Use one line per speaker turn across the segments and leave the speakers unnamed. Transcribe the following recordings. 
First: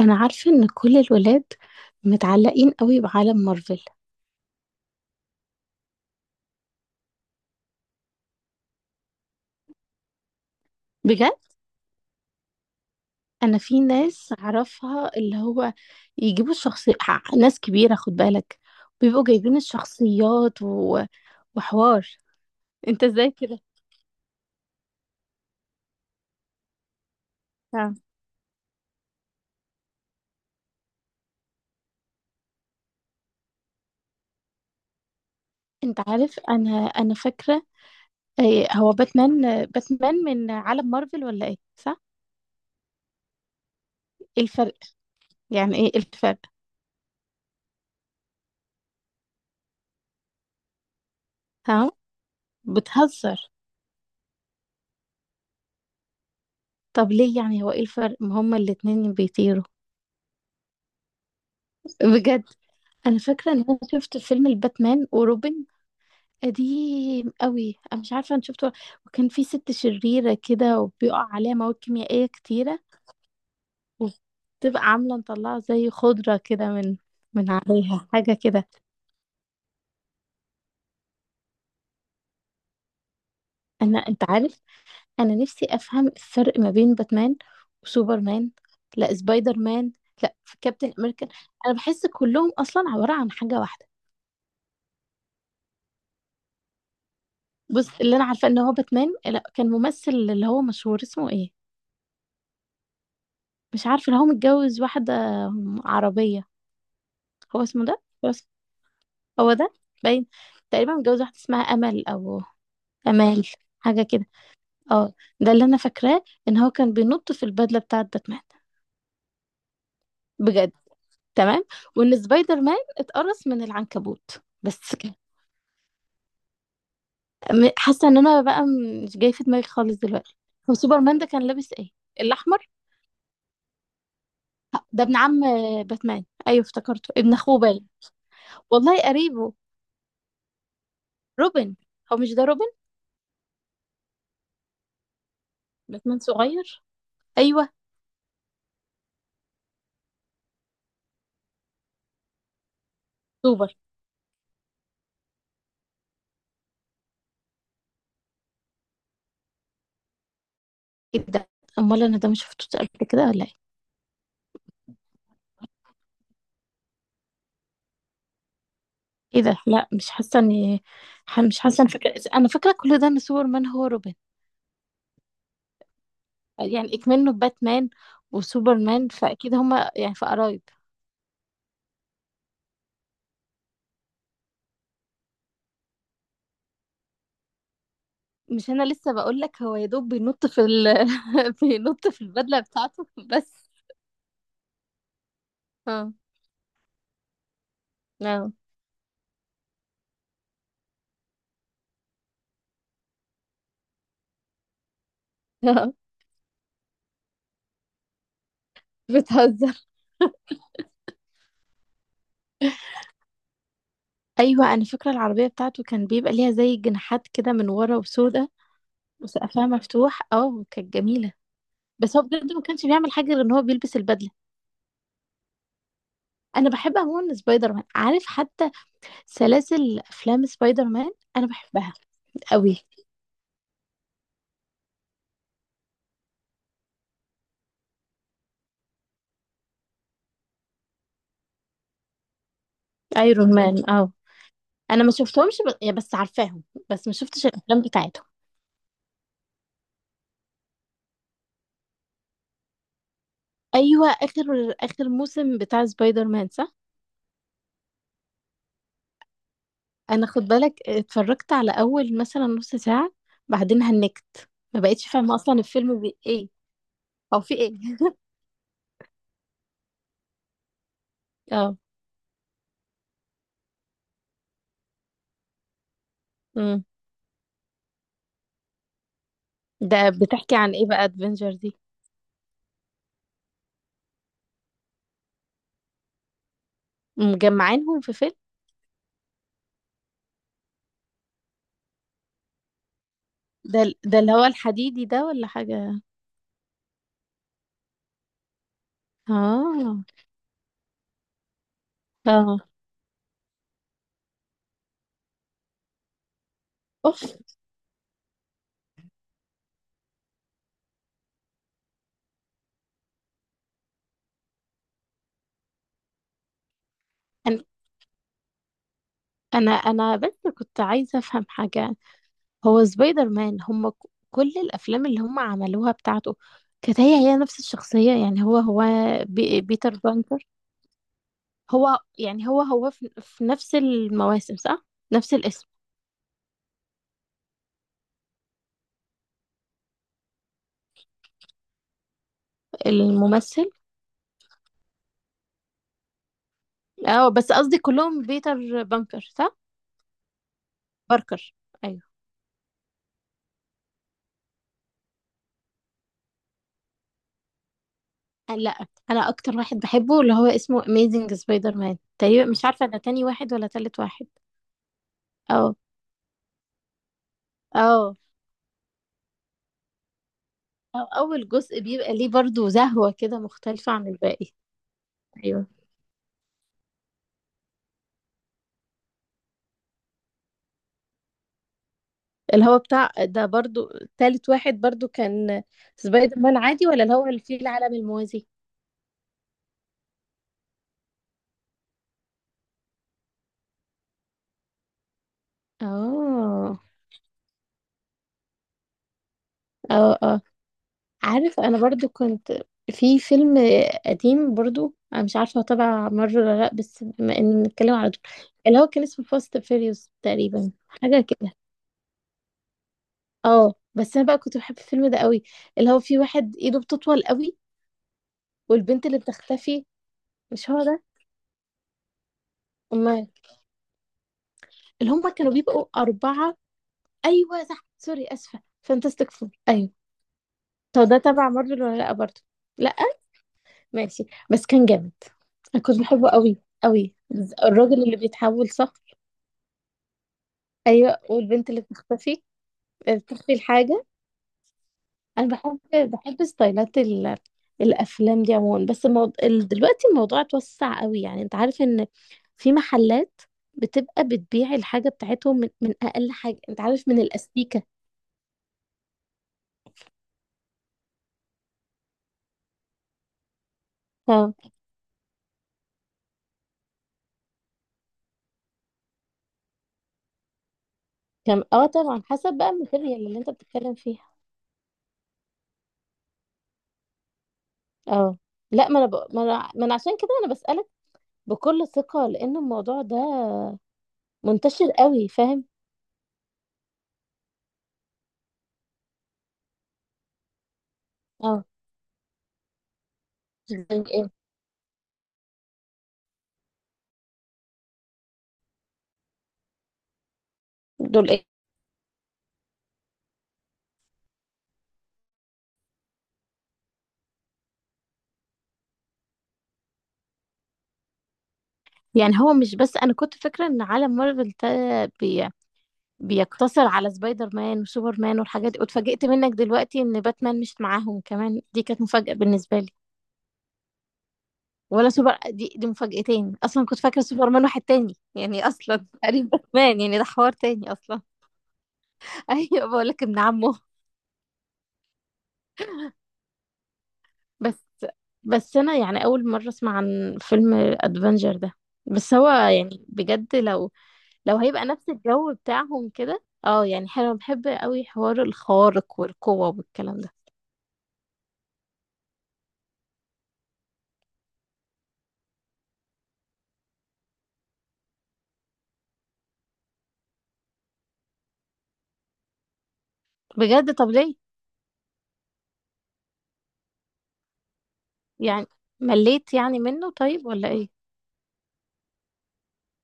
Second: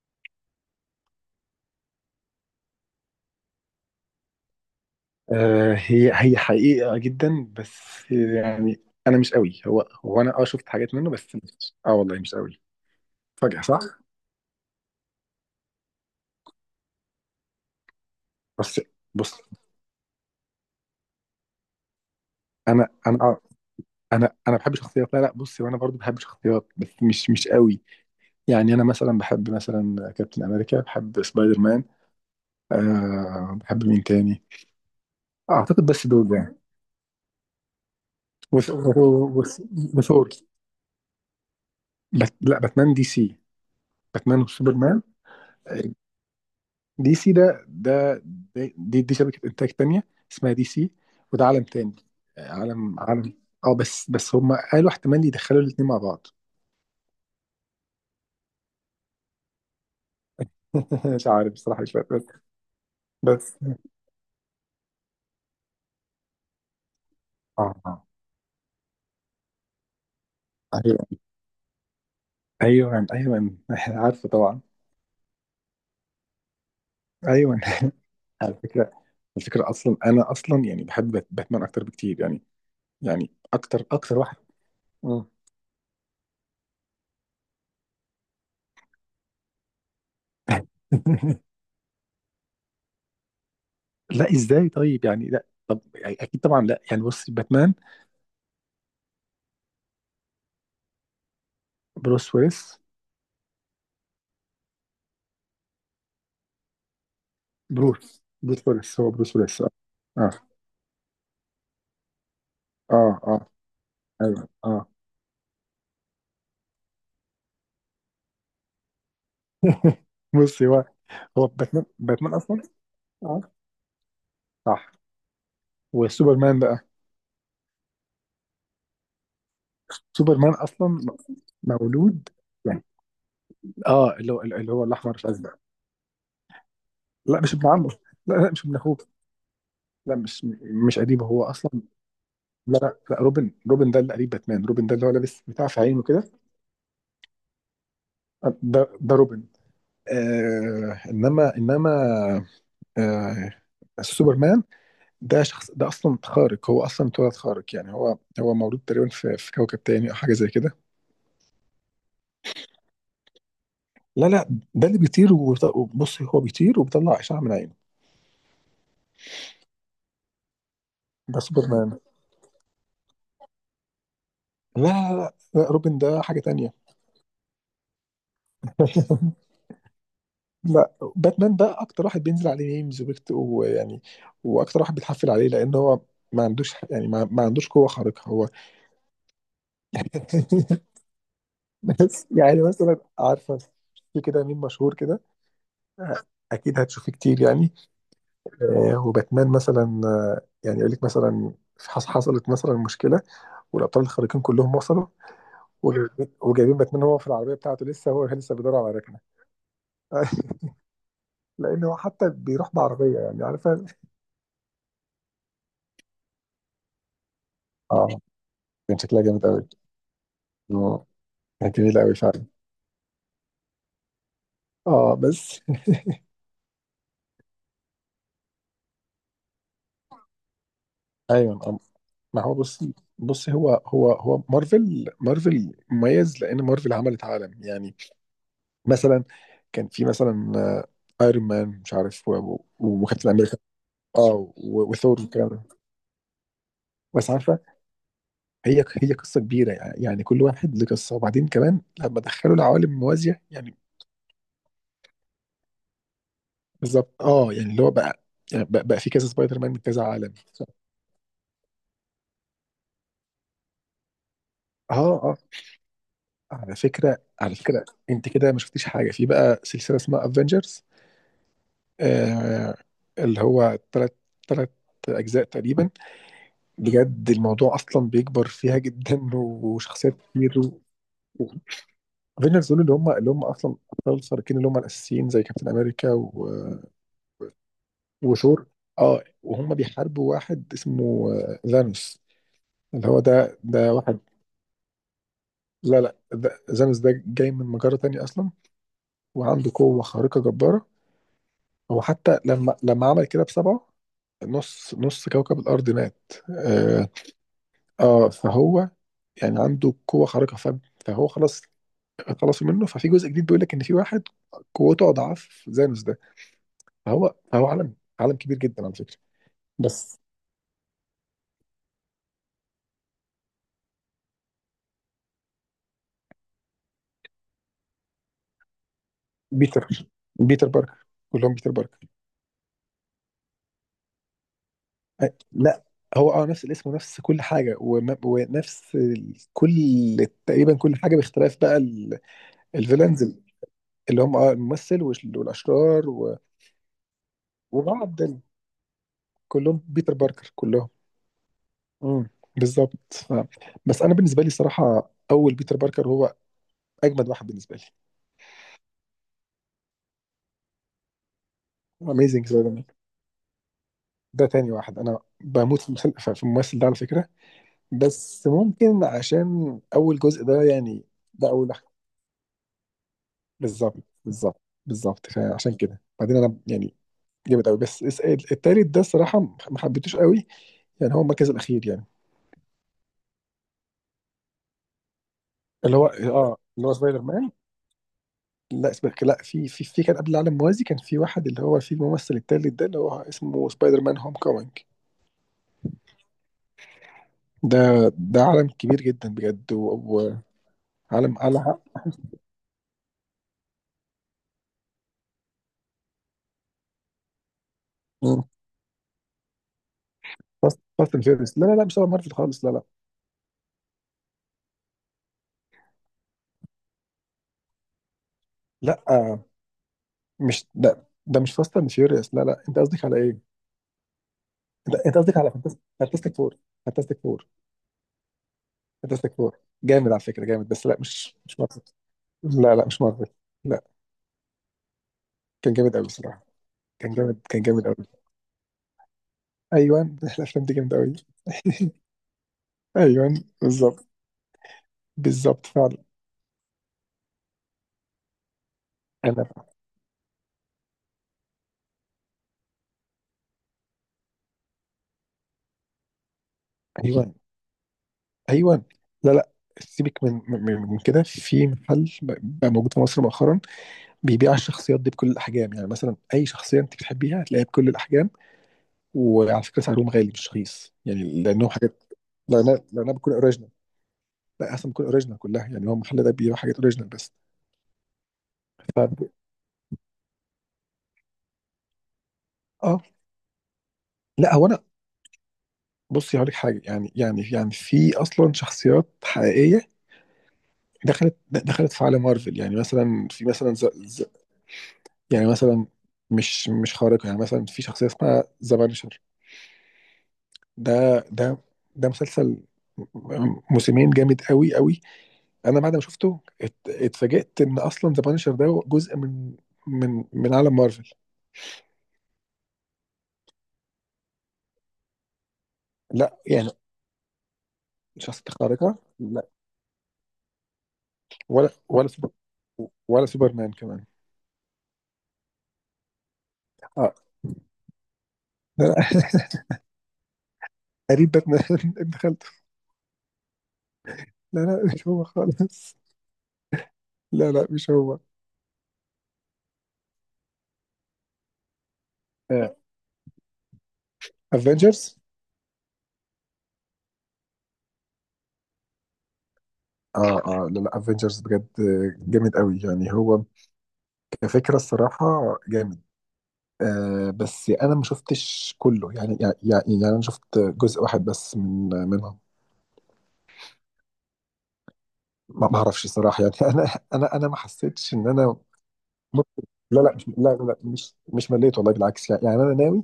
انا عارفه ان كل الولاد متعلقين قوي بعالم مارفل.
آه، هي حقيقة جدا، بس يعني أنا مش قوي. هو أنا شفت حاجات منه، بس
بجد
مش والله مش قوي
انا
فجأة، صح؟
في ناس اعرفها اللي هو يجيبوا الشخصية، ناس كبيره خد بالك،
بس
بيبقوا
بص.
جايبين الشخصيات وحوار.
أنا
انت
أنا
ازاي كده؟
أنا بحب شخصيات. لا لا، بص، وأنا برضو بحب شخصيات بس مش قوي.
آه.
يعني أنا مثلا بحب مثلا كابتن أمريكا، بحب سبايدر مان. بحب مين تاني؟ أعتقد
انت
بس دول
عارف
يعني.
انا فاكره إيه
وث-
هو
وث-
باتمان؟ آه، باتمان
وثور بت.
من عالم مارفل ولا ايه، صح؟
لا، باتمان دي سي. باتمان
ايه الفرق؟
وسوبرمان.
يعني ايه الفرق؟
دي سي دي شبكة إنتاج تانية اسمها دي سي. وده عالم
ها،
تاني. آه، عالم.
بتهزر.
اه بس هم قالوا احتمال يدخلوا الاتنين مع بعض.
طب ليه، يعني هو ايه الفرق؟ ما هما الاتنين بيطيروا.
مش عارف بصراحة، مش فاهم بس
بجد انا فاكره
بس
ان انا شفت فيلم الباتمان وروبن، قديم قوي،
اه
انا مش عارفه انا شفته، وكان في ست شريره كده
ايوه
وبيقع عليها مواد كيميائيه كتيره،
ايوه ايوه. عارفه طبعا.
وبتبقى عامله مطلعه زي خضره كده من، من
ايوه.
عليها حاجه
على
كده.
فكرة، الفكرة اصلا انا اصلا يعني بحب باتمان اكتر بكتير يعني. يعني اكتر
انا
اكتر
انت
واحد.
عارف
مم.
انا نفسي افهم الفرق ما بين باتمان وسوبرمان، لا سبايدر مان، لا في كابتن امريكان. انا بحس كلهم اصلا عباره عن حاجه واحده.
لا ازاي، طيب يعني لا، طب يعني اكيد طبعا، لا يعني بص باتمان.
بص اللي انا عارفه ان هو باتمان، لا كان ممثل اللي هو مشهور اسمه ايه،
بروس ويلس.
مش عارفة، اللي هو متجوز واحدة عربية. هو اسمه ده،
بروس
هو اسمه،
بروس ويلس، هو بروس
هو
ويلس، اه.
ده باين،
اه
تقريبا متجوز واحدة اسمها أمل أو
اه اه،
أمال، حاجة كده.
ايوه، اه.
اه، ده اللي أنا فاكراه إن هو كان بينط في البدلة بتاعة باتمان.
بص،
بجد.
هو
تمام.
باتمان،
وإن
باتمان
سبايدر
اصلا.
مان اتقرص
اه
من العنكبوت
صح.
بس كده.
وسوبرمان بقى،
حاسة إن أنا بقى مش جاي في دماغي خالص دلوقتي.
سوبرمان
هو
اصلا
سوبرمان ده كان لابس إيه؟
مولود
الأحمر.
يعني. اه، اللي هو
ده
الاحمر
ابن عم
الازرق.
آه، باتمان، أيوه افتكرته ابن
لا مش
أخوه
ابن
باين،
عمه. لا لا، مش ابن اخوه.
والله قريبه.
لا، مش قريبه هو
روبن،
اصلا.
هو مش ده روبن؟
لا لا، لا، روبن ده اللي قريب باتمان. روبن ده اللي هو لابس بتاع في عينه
باتمان
كده.
صغير. ايوه.
آه، ده روبن. آه، انما آه.
سوبر.
سوبرمان ده شخص ده اصلا خارق، هو اصلا اتولد خارق يعني. هو مولود تقريبا في كوكب تاني او حاجه زي كده.
ايه ده؟ امال انا ده مش شفتوش قبل كده ولا ايه؟
لا لا، ده اللي بيطير وبص، هو بيطير وبيطلع اشعه من عينه.
ايه ده؟ لا مش حاسه اني،
ده
مش حاسه
سوبرمان.
انا فاكره، انا فاكره كل ده ان سوبرمان هو روبن.
لا لا لا، لا، روبن ده حاجه تانية.
يعني اكمنه باتمان وسوبرمان فاكيد هما يعني في قرايب.
لا، باتمان ده اكتر واحد بينزل عليه ميمز وبيكت ويعني، واكتر واحد بيتحفل عليه لان هو ما عندوش يعني، ما عندوش قوه خارقه هو.
مش انا لسه بقول لك هو يا دوب بينط في بينط في
بس
البدله
يعني مثلا
بتاعته
عارفه،
بس.
في كده ميم مشهور كده
اه.
اكيد هتشوفيه كتير يعني.
اه.
آه، وباتمان مثلا آه، يعني يقول لك مثلا حصلت مثلا مشكله، والابطال الخارقين كلهم وصلوا،
آه.
وجايبين باتمان هو في العربيه بتاعته لسه، هو لسه بيدور على ركنه.
بتهزر.
لان هو حتى بيروح بعربيه يعني، عارفه.
ايوه انا فاكره العربيه بتاعته كان بيبقى ليها زي جناحات كده من ورا
اه
وسودا،
كان شكلها جامد
وسقفها
قوي.
مفتوح، اه كانت جميله.
كانت جميله قوي
بس هو
فعلا.
بجد ما كانش بيعمل حاجه غير ان هو بيلبس البدله.
اه بس.
انا بحب عموما سبايدر مان، عارف حتى سلاسل افلام سبايدر مان، انا
ايوه. آه.
بحبها
ما هو بص،
قوي.
هو مارفل مميز لان مارفل عملت عالم يعني. مثلا كان في مثلا آه، ايرون مان، مش عارف وكابتن
ايرون
امريكا.
مان، اه.
اه
انا ما
وثور والكلام
شفتهمش
ده.
ب... يا بس عارفاهم، بس ما
بس
شفتش
عارفه،
الافلام بتاعتهم.
هي قصه كبيره يعني. كل واحد له قصه، وبعدين كمان لما دخلوا العوالم الموازيه يعني.
ايوه اخر اخر موسم بتاع سبايدر مان، صح؟
بالظبط اه، يعني اللي هو بقى، يعني بقى في كذا سبايدر مان من كذا
انا
عالم.
خد بالك اتفرجت على اول مثلا نص ساعه، بعدين هنكت، ما
اه
بقتش فاهمه
اه،
اصلا الفيلم ايه
على فكره،
او
على
في ايه.
فكره انت كده ما شفتيش حاجه في بقى سلسله اسمها افنجرز.
اه.
آه. اللي هو ثلاث اجزاء تقريبا.
امم
بجد الموضوع اصلا بيكبر فيها جدا،
ده
وشخصيات
بتحكي
كتير.
عن ايه بقى ادفنجر دي؟
افنجرز دول اللي هم، اصلا ابطال الخارقين اللي هم الاساسيين زي كابتن امريكا و...
مجمعينهم في فيلم.
وثور. اه، وهم بيحاربوا واحد اسمه آه، ذانوس اللي هو ده،
ده ده
واحد.
اللي هو الحديدي ده ولا
لا
حاجة؟
لا، ده ذانوس ده جاي من مجرة تانية اصلا. وعنده قوة
اه.
خارقة جبارة. هو حتى
اه.
لما عمل كده بسبعه، نص كوكب الارض مات،
اوف.
آه. فهو يعني عنده قوة خارقة. فهو خلاص. خلصوا منه، ففي جزء جديد بيقول لك ان في واحد قوته اضعاف ذانوس ده. هو
انا
هو عالم كبير جدا على فكره.
انا أنا
بس
بس كنت عايزة افهم حاجة. هو سبايدر مان كل الافلام اللي هم عملوها بتاعته، كانت هي نفس الشخصية، يعني هو
بيتر
بيتر بانتر.
بيتر باركر، كلهم بيتر باركر.
هو يعني هو في, في نفس المواسم صح؟ نفس الاسم،
لا، هو اه نفس الاسم ونفس كل حاجه، ونفس كل، تقريبا كل حاجه، باختلاف بقى الفيلنز.
الممثل.
اللي هم اه الممثل والاشرار
اه بس قصدي
وبعض
كلهم بيتر بانكر صح؟
كلهم بيتر باركر كلهم.
باركر، ايوه.
امم بالظبط بس انا بالنسبه لي صراحه، اول بيتر باركر هو اجمد واحد بالنسبه لي.
لا انا اكتر واحد بحبه اللي هو اسمه اميزنج سبايدر مان
اميزنج
تقريبا، مش
سبايدر مان
عارفه ده تاني واحد ولا تالت واحد.
ده تاني واحد، انا
اه.
بموت في في الممثل ده على فكره.
اه.
بس ممكن عشان اول جزء ده
أو
يعني. ده
اول
اول
جزء بيبقى ليه برضو زهوه كده مختلفه
بالظبط
عن الباقي.
بالظبط بالظبط،
ايوه
فعشان كده بعدين انا يعني جامد قوي. بس التالت ده الصراحه، ما حبيتوش قوي. يعني هو المركز الاخير يعني.
اللي هو بتاع ده برضو، تالت واحد برضو كان
اللي هو
سبايدر
اه،
مان عادي
اللي هو
ولا اللي
سبايدر
هو اللي
مان.
فيه العالم الموازي؟
لا سبايدر، لا في، في كان قبل العالم موازي، كان في واحد اللي هو في الممثل التالت ده اللي هو اسمه سبايدر مان هوم كومينج.
اه.
ده ده عالم كبير جدا بجد،
اه. اه
وعالم
عارف، انا
على.
برضو كنت في فيلم قديم برضو، انا مش عارفه هو تبع مارفل ولا لا، بس بما ان بنتكلم على دول، اللي هو كان اسمه فاست فيريوس تقريبا،
فاست
حاجه
اند
كده.
فيوريوس لا لا لا مش تبع مارفل خالص لا لا.
اه بس انا بقى كنت بحب الفيلم ده قوي، اللي هو في واحد ايده بتطول قوي،
لا
والبنت اللي
آه،
بتختفي.
مش
مش هو ده؟
ده مش فاست اند فيوريوس لا لا. انت قصدك على
امال؟
ايه؟ انت
اللي
انت
هم
قصدك على
كانوا بيبقوا
فانتاستيك
اربعه.
فور. فانتاستيك فور،
ايوه صح، سوري اسفه فانتاستيك
فانتاستيك
فور،
فور
ايوه.
جامد على فكره. جامد، بس لا
هو ده تبع
مش مارفل.
مارفل ولا لا برضو؟
لا لا
لا.
مش مارفل لا.
ماشي، بس كان جامد،
كان
انا
جامد
كنت
قوي
بحبه
الصراحه.
قوي
كان
قوي.
جامد، كان جامد
الراجل
قوي.
اللي بيتحول صح؟
ايوه. الافلام دي جامده قوي.
ايوه والبنت اللي بتختفي،
ايوه.
بتخفي الحاجه.
بالظبط
انا
بالظبط
بحب
فعلا.
بحب ستايلات الافلام دي عموما، بس
انا
دلوقتي الموضوع اتوسع قوي، يعني انت عارف ان في محلات بتبقى بتبيع الحاجه بتاعتهم من, من اقل حاجه، انت عارف من
ايوه
الاستيكه.
ايوه. لا لا. سيبك من من كده، في محل بقى موجود في مصر مؤخرا بيبيع
اه.
الشخصيات دي بكل الاحجام، يعني مثلا اي شخصيه انت بتحبيها هتلاقيها بكل الاحجام. وعلى فكره سعرهم غالي مش رخيص، يعني
كان
لانهم
اه
حاجات،
طبعا حسب بقى
لانها
الماتيريال
بتكون
اللي انت
اوريجينال.
بتتكلم فيها.
لا اصلا بتكون اوريجينال كلها، يعني هو المحل ده بيبيع حاجات اوريجينال بس.
اه. لا
ف...
ما انا ب... ما انا ما أنا عشان كده انا بسالك بكل ثقه لان
اه،
الموضوع ده
لا هو انا،
منتشر قوي، فاهم؟
بصي هقول لك حاجه يعني، يعني في اصلا شخصيات حقيقيه
اه.
دخلت في عالم مارفل، يعني مثلا في مثلا ز...
دول
ز...
ايه؟
يعني مثلا مش خارقه، يعني مثلا في شخصيه اسمها ذا بانشر. ده
دول ايه؟
ده ده مسلسل موسمين جامد قوي قوي. انا بعد ما شفته اتفاجئت ان اصلا ذا بانشر ده جزء من، من عالم مارفل.
يعني هو مش بس، انا كنت فاكره ان عالم مارفل ده بي...
لا يعني
بيقتصر على سبايدر مان وسوبر مان
شخصية
والحاجات دي،
خارقة.
واتفاجئت
لا
منك دلوقتي ان باتمان مش معاهم كمان،
ولا،
دي كانت
سوبر،
مفاجاه بالنسبه لي.
ولا سوبرمان كمان.
ولا سوبر، دي مفاجأتين، اصلا كنت
اه
فاكره سوبر مان واحد تاني يعني
لا لا.
اصلا قريب باتمان، يعني ده حوار تاني اصلا.
قريب باتمان. ابن خالته.
ايوه بقول لك ابن عمه.
لا لا مش هو خالص. لا لا
بس،
مش هو.
بس انا يعني اول مره اسمع عن فيلم ادفنجر ده، بس هو
افنجرز.
يعني بجد لو، لو
اه.
هيبقى نفس
Avengers؟
الجو بتاعهم كده، اه يعني حلو، بحب قوي حوار الخوارق والقوة والكلام ده.
اه آه، لا لا افنجرز بجد جامد قوي يعني. هو كفكرة الصراحة جامد. آه بس انا ما شفتش كله يعني، يعني انا شفت جزء واحد بس من،
بجد؟ طب ليه؟
ما بعرفش صراحة يعني. أنا ما حسيتش إن أنا.
يعني مليت
ممكن.
يعني
لا
منه
لا
طيب
لا
ولا
لا
ايه؟
مش مليت، والله بالعكس، يعني، أنا ناوي.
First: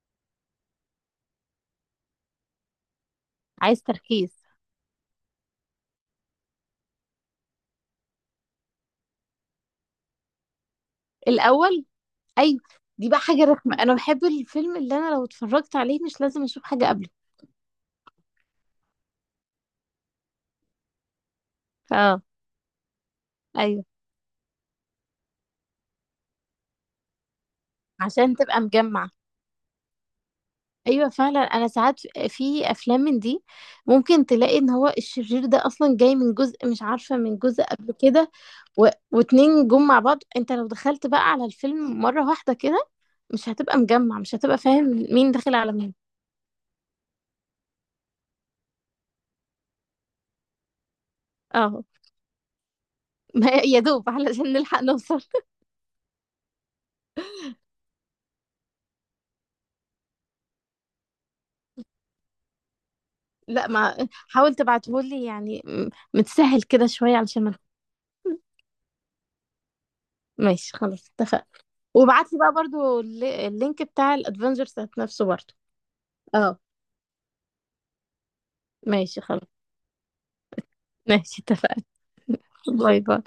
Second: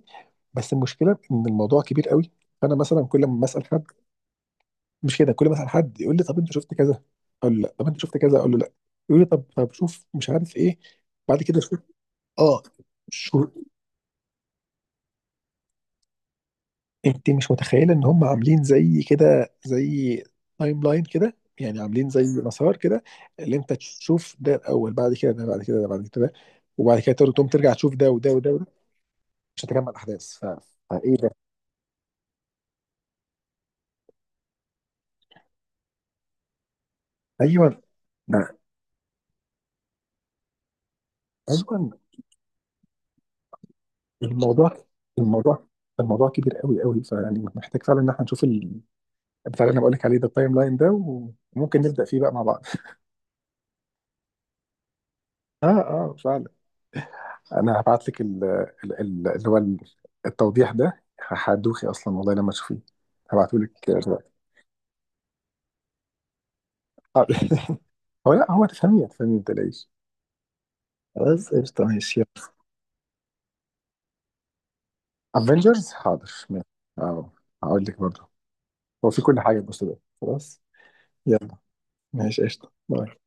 بس المشكلة إن الموضوع كبير قوي. فأنا مثلا كل ما أسأل
عايز
حد.
تركيز
مش كده، كل ما أسأل حد يقول لي طب أنت شفت كذا، أقول له لا. طب أنت شفت كذا، أقول له لا. يقول لي طب شوف مش عارف إيه، بعد كده شوف.
الاول. ايوه.
أه.
دي بقى حاجة
شو
رخمة، انا بحب الفيلم اللي انا لو اتفرجت عليه مش لازم اشوف حاجة قبله.
انت مش متخيله ان هم عاملين زي كده، زي تايم لاين كده، يعني عاملين
اه.
زي مسار كده، اللي انت
ايوه
تشوف ده الاول، بعد كده ده، بعد كده ده، بعد كده ده، وبعد كده تقدر تقوم ترجع تشوف ده وده
عشان
وده
تبقى
وده،
مجمع.
مش هتجمع الاحداث ف...
ايوه
فايه ده.
فعلا انا ساعات في في افلام من دي، ممكن تلاقي ان هو الشرير ده اصلا جاي من جزء، مش عارفه من جزء
ايوه
قبل كده،
ده
واتنين جم مع بعض، انت لو دخلت بقى على
ايوه.
الفيلم مره واحده كده، مش هتبقى مجمع، مش هتبقى
الموضوع
فاهم مين داخل
الموضوع
على مين.
الموضوع كبير قوي قوي. فيعني محتاج فعلا ان احنا نشوف بتاع، اللي انا بقول لك عليه ده، التايم لاين ده. وممكن
اه.
نبدا فيه بقى مع بعض.
ما يا دوب علشان نلحق نوصل.
اه اه فعلا. انا هبعت لك ال- ال- اللي هو ال- التوضيح ده. هدوخي اصلا والله لما تشوفيه. هبعته
لا
لك
ما
دلوقتي.
حاول تبعتهولي يعني، متسهل كده شويه
آه.
علشان ما-.
هو لا، هو تفهميه تفهميه ما تقلقيش.
ماشي خلاص اتفقنا.
خلاص قشطة ماشي.
وابعت لي بقى برضو اللينك بتاع الادفنجرز نفسه برضو.
افنجرز حاضر
اه.
ماشي. اه هقول لك برضه. هو
ماشي
في كل
خلاص.
حاجه، بص ده خلاص.
ماشي
يلا،
اتفقنا.
ماشي قشطة،
باي
باي.
باي.